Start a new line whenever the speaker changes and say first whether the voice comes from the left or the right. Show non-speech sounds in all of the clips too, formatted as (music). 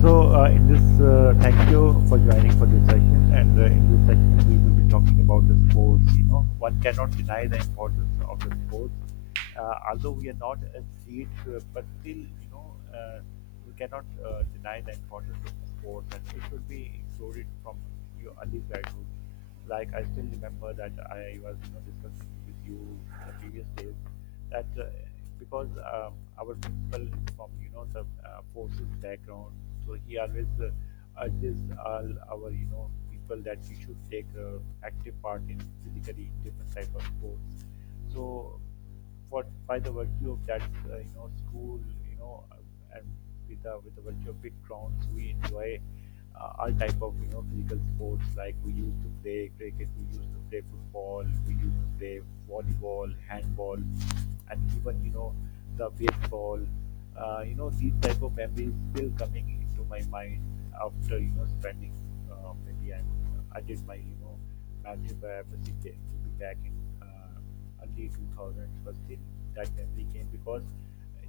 left: So in thank you for joining for this session. And in this session, we will be talking about the sports. You know, one cannot deny the importance of the sports. Although we are not athletes, but still, you know, we cannot deny the importance of sports, and it should be included from your early childhood. Like I still remember that I was discussing with you the previous days that because our principal is from the forces background, so he always urges all our people that we should take active part in physically different type of sports. So what by the virtue of that school and with the virtue of big grounds we enjoy all type of physical sports like we used to play cricket, we used to play football, we used to play volleyball, handball, and even the baseball. These type of memories still coming into my mind after spending maybe I did my magic by to be back in early 2000s was in that memory game because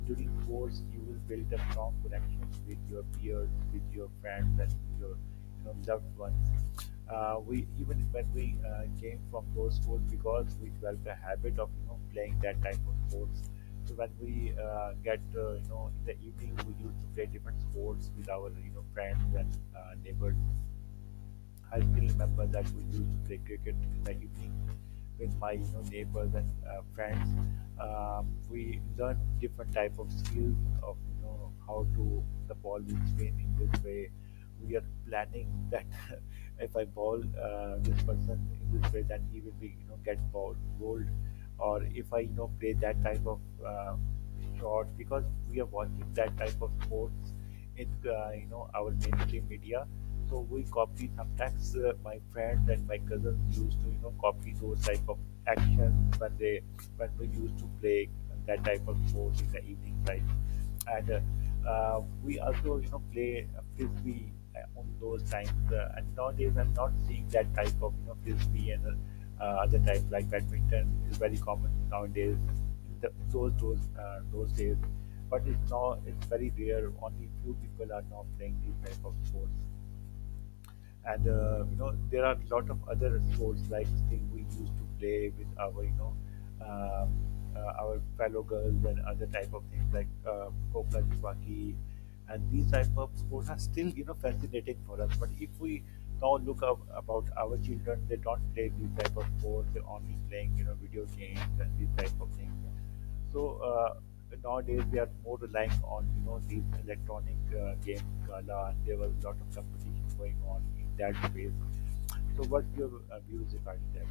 left: during sports you will build a strong connection with your peers, with your friends, and with your loved ones. We even when we came from those sports because we developed a habit of playing that type of sports. So when we get in the evening, we used to play different sports with our friends and neighbors. I still remember that we used to play cricket in the evening with my neighbors and friends. We learned different type of skills of how to the ball will spin in this way. We are planning that (laughs) if I ball this person in this way, then he will be get bowled, or if I play that type of uh, shot because we are watching that type of sports in our mainstream media, so we copy sometimes my friends and my cousins used to copy those type of actions when they when we used to play that type of sport in the evening time, and we also play frisbee on those times, and nowadays I'm not seeing that type of frisbee and other type like badminton is very common nowadays in the, those days, but it's now it's very rare, only few people are now playing these type of sports. And there are a lot of other sports like thing we used to play with our um, our fellow girls and other type of things like Kokla Chupaki, and these type of sports are still fascinating for us. But if we now look up about our children, they don't play these type of sports, they're only playing video games and these type of things. So nowadays we are more relying on these electronic game gala, and there was a lot of competition going on in that space. So what's your views regarding that?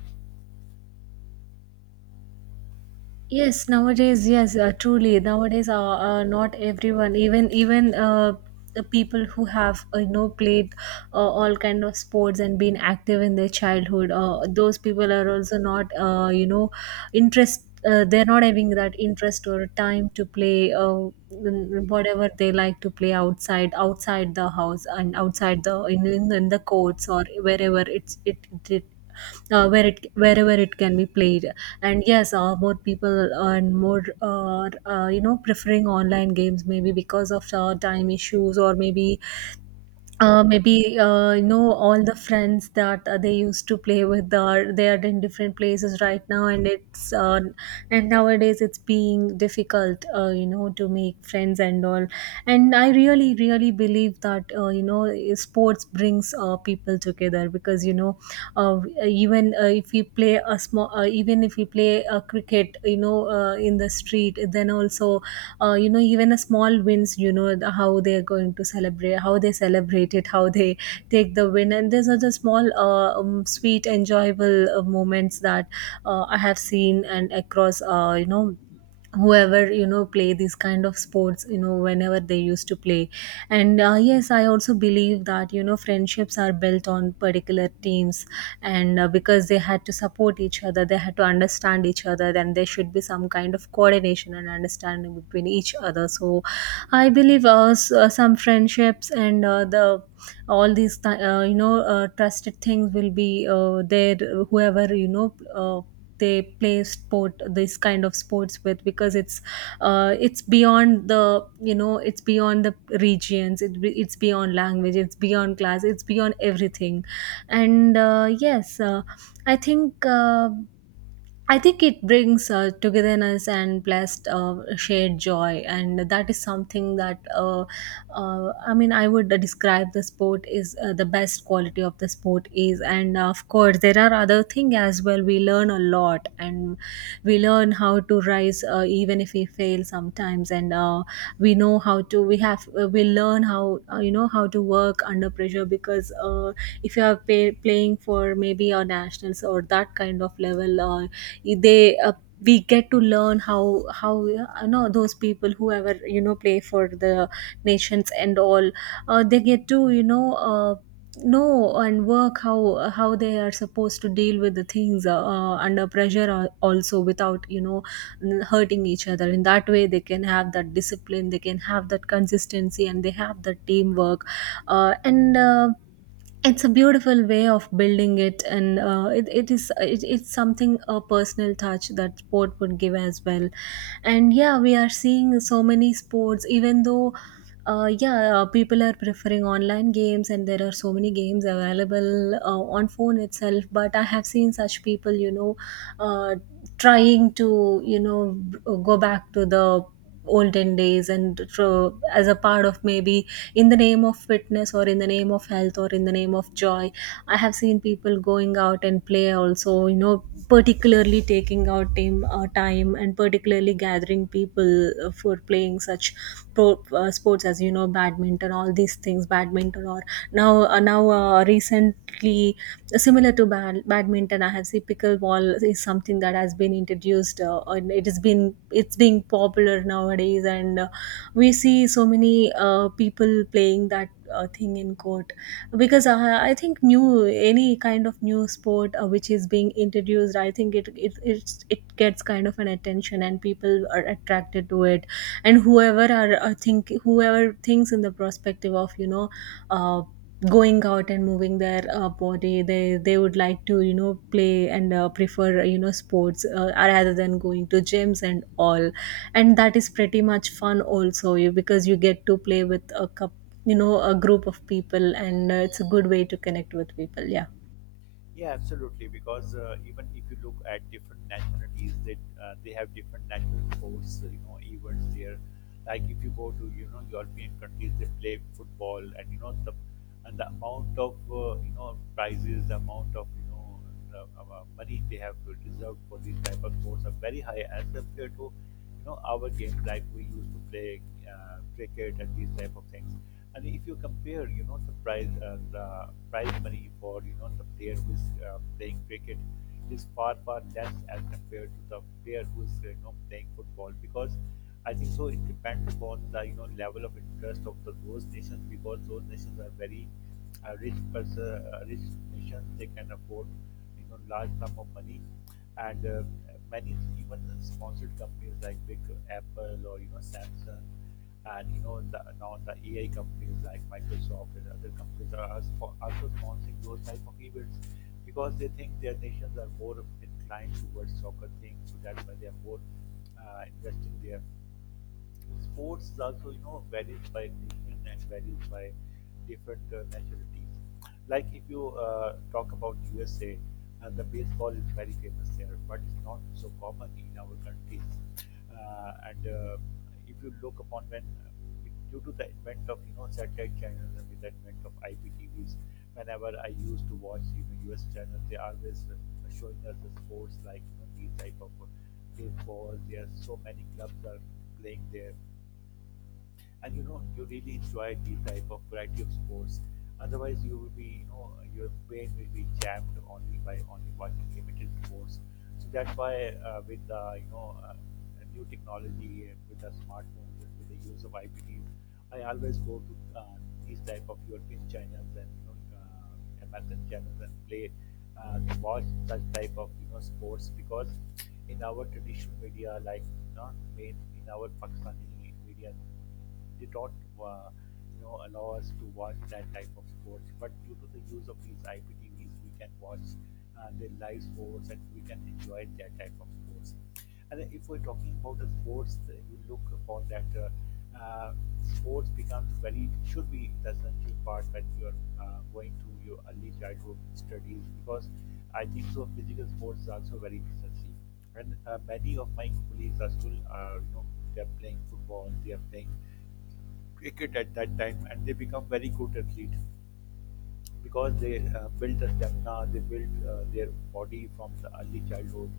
right: Yes, nowadays, yes, truly, nowadays, not everyone, even even the people who have played all kind of sports and been active in their childhood. Those people are also not interest. They're not having that interest or time to play whatever they like to play outside the house and outside the in the courts or wherever it wherever it can be played. And yes, more people and more preferring online games, maybe because of time issues, or maybe all the friends that they used to play with are, they are in different places right now, and it's and nowadays it's being difficult to make friends and all. And I really believe that sports brings people together, because even even if we play a small even if we play a cricket, in the street, then also even a small wins, how they are going to celebrate, how they celebrate it, how they take the win. And these are the small sweet enjoyable moments that I have seen, and across whoever play these kind of sports, whenever they used to play. And yes, I also believe that friendships are built on particular teams, and because they had to support each other, they had to understand each other, then there should be some kind of coordination and understanding between each other. So I believe some friendships and the trusted things will be there, whoever they play sport, this kind of sports with, because it's beyond the it's beyond the regions, it's beyond language, it's beyond class, it's beyond everything. And yes, i think uh, I think it brings togetherness and blessed shared joy, and that is something that I mean, I would describe the sport is the best quality of the sport is, and of course there are other things as well. We learn a lot, and we learn how to rise even if we fail sometimes. And we have we learn how how to work under pressure, because or if you are playing for maybe our nationals or that kind of level, or they we get to learn how, those people, whoever play for the nations and all, they get to uh, know and work how they are supposed to deal with the things under pressure, also without hurting each other. In that way they can have that discipline, they can have that consistency, and they have that teamwork. And It's a beautiful way of building it, and it's something, a personal touch that sport would give as well. And yeah, we are seeing so many sports, even though yeah people are preferring online games, and there are so many games available on phone itself. But I have seen such people, uh, trying to go back to the olden days, and as a part of maybe, in the name of fitness, or in the name of health, or in the name of joy, I have seen people going out and play also, particularly taking out time, and particularly gathering people for playing such sports as badminton, all these things, badminton, or now now recently. Similar to badminton, I have seen pickleball is something that has been introduced, and it has been, it's being popular nowadays. And we see so many people playing that thing in court, because I think new, any kind of new sport which is being introduced, I think it gets kind of an attention and people are attracted to it. And whoever are think whoever thinks in the perspective of Uh, going out and moving their body, they would like to play, and prefer sports rather than going to gyms and all. And that is pretty much fun also, you, because you get to play with a cup, a group of people, and it's a good way to connect with people. Yeah.
left: Yeah, absolutely. Because even if you look at different nationalities, that they have different national sports, so, you know, events there. Like if you go to European countries, they play football, and the amount of prizes, the amount of money they have reserved for these type of sports are very high as compared to our games like we used to play cricket and these type of things. And if you compare, you know, the prize money for the player who is playing cricket is far far less as compared to the player who is playing football, because I think so it depends upon the level of interest of those nations, because those nations are very rich nations, they can afford large sum of money. And many even sponsored companies like big Apple or Samsung and you know the now the AI companies like Microsoft and other companies are also sponsoring those type of events, because they think their nations are more inclined towards soccer thing, so that's why they are more investing there. Sports is also, you know, varies by region and varies by different nationalities. Like if you talk about USA, the baseball is very famous there, but it's not so common in our countries. And If you look upon due to the advent of satellite channels and with the advent of IPTVs, whenever I used to watch US channels, they always showing us the sports like these type of baseball. There are so many clubs are playing there, and you know you really enjoy the type of variety of sports. Otherwise, you will be your brain will be jammed only by only watching limited sports. So that's why with you know new technology and with the smartphones and with the use of IPTs, I always go to these type of European channels and American channels and play watch such type of sports, because in our traditional media, like not in, in our Pakistani media, they don't uh, allow us to watch that type of sports. But due to the use of these IPT V's, we can watch the live sports and we can enjoy that type of sports. And then if we're talking about the sports, you look upon that. Uh, Sports becomes very should be the essential part when you are going through your early childhood studies, because I think so physical sports is also very necessary. And many of my colleagues are still, they're playing football, they're playing cricket at that time, and they become very good athletes, because they built a stamina, they built their body from the early childhood.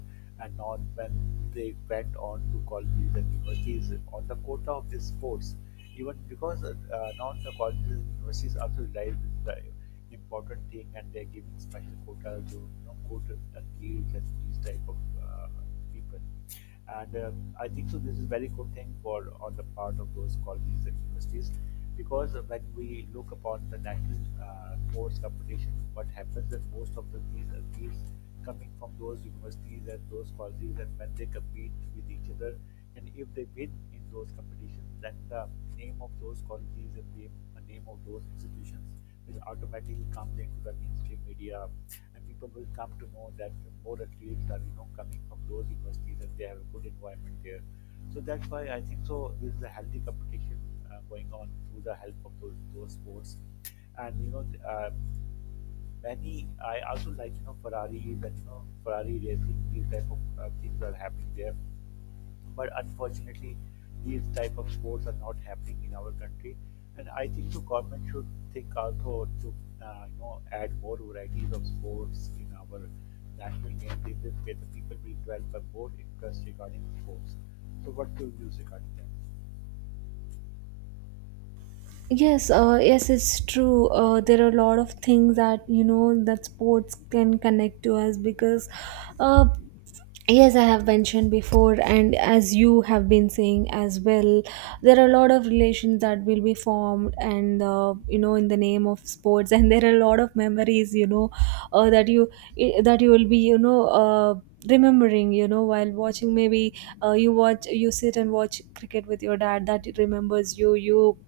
left: And now when they went on to colleges and universities on the quota of the sports, even because now the colleges and universities also realize the important thing, and they're giving special quotas to quota athletes and these type of uh, people. And I think so. This is very good thing for on the part of those colleges and universities, because when we look upon the national sports competition, what happens is most of the these athletes coming from those universities and those colleges, and when they compete with each other, and if they win in those competitions, then the name of those colleges and the name of those institutions will automatically come into the mainstream media, and people will come to know that more athletes are coming from those universities and they have a good environment there. So that's why I think so. There is a healthy competition going on through the help of those sports. And you know, many. I also like you know Ferrari and you know Ferrari racing. These type of things are happening there, but unfortunately, these type of sports are not happening in our country. And I think the government should think also to add more varieties of sports in our national game. In this way, the people will develop a more interest regarding sports. So, what do you use regarding that?
right: Yes, yes, it's true. There are a lot of things that that sports can connect to us, because uh, yes, I have mentioned before, and as you have been saying as well, there are a lot of relations that will be formed, and in the name of sports, (laughs) and there are a lot of memories, that that you will be, remembering, while watching maybe you watch, you sit and watch cricket with your dad, that remembers you.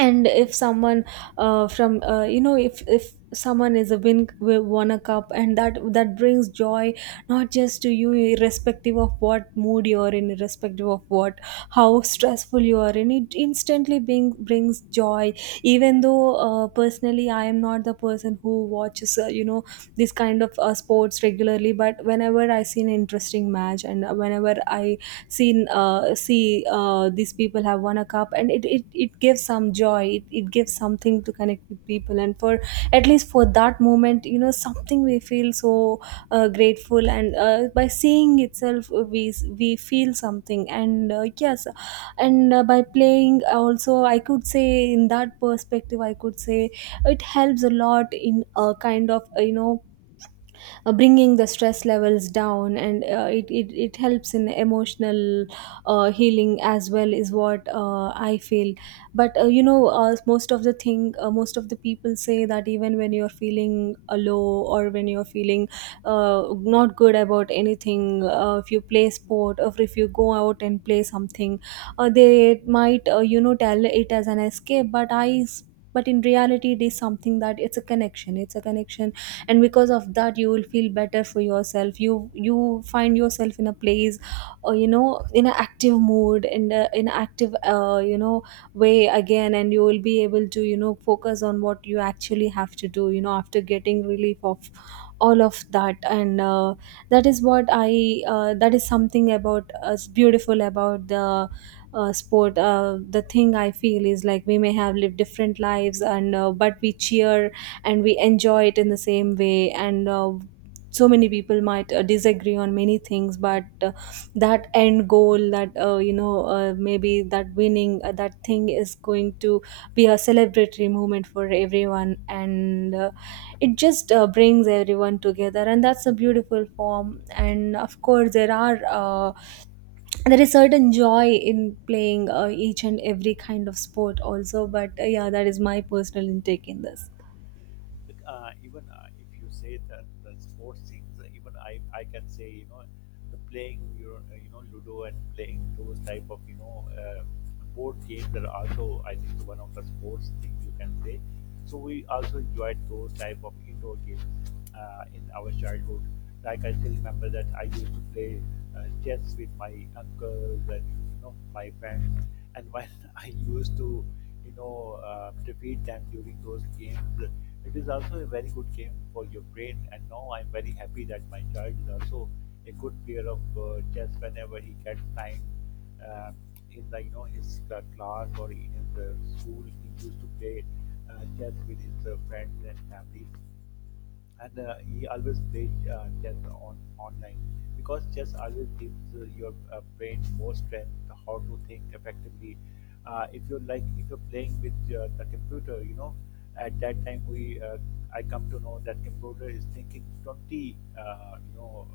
right: And if someone from if someone is a won a cup, and that brings joy, not just to you, irrespective of what mood you are in, irrespective of what, how stressful you are in, it instantly brings joy. Even though personally I am not the person who watches this kind of sports regularly, but whenever I see an interesting match, and whenever I see these people have won a cup, and it gives some joy, it gives something to connect with people, and for at least for that moment, something we feel so grateful. And by seeing itself we feel something. And yes, and by playing also, I could say, in that perspective I could say it helps a lot in a kind of bringing the stress levels down, and it helps in emotional healing as well is what I feel. But most of the thing, most of the people say that even when you're feeling low, or when you're feeling not good about anything, if you play sport, or if you go out and play something, they might tell it as an escape, but but in reality it is something that, it's a connection, it's a connection, and because of that you will feel better for yourself. You find yourself in a place, in an active mood, in an active way again, and you will be able to focus on what you actually have to do, after getting relief of all of that. And that is something about us, beautiful about the sport. The thing I feel is like, we may have lived different lives, and but we cheer and we enjoy it in the same way. And so many people might disagree on many things, but that end goal that maybe that winning that thing is going to be a celebratory moment for everyone. And it just brings everyone together, and that's a beautiful form. And of course there is certain joy in playing each and every kind of sport also. But yeah, that is my personal intake in this.
left: Even if you say that the sports things, even I can say you know the playing your ludo and playing those type of board games are also I think one of the sports things you can say. So we also enjoyed those type of indoor games in our childhood. Like I still remember that I used to play chess with my uncles and my friends, and when (laughs) I used to defeat them during those games. It is also a very good game for your brain, and now I'm very happy that my child is also a good player of chess. Whenever he gets time uh, in the his class or in his school, he used to play chess with his friends and family. And he always plays chess on online, because chess always gives your brain more strength how to think effectively. If you're like if you're playing with the computer, you know at that time we I come to know that computer is thinking 20 uh, you know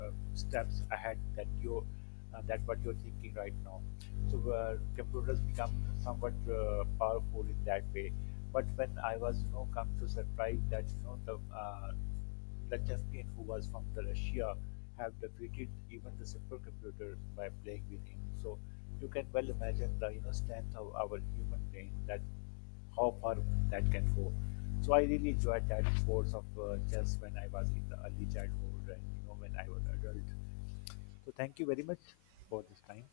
left: uh, steps ahead that you that what you're thinking right now. So computers become somewhat powerful in that way. But when I was you know come to surprise that the champion who was from the Russia have defeated even the supercomputer by playing with him. So you can well imagine the strength of our human brain, that how far that can go. So I really enjoyed that sports of chess when I was in the early childhood and when I was adult. So thank you very much for this time.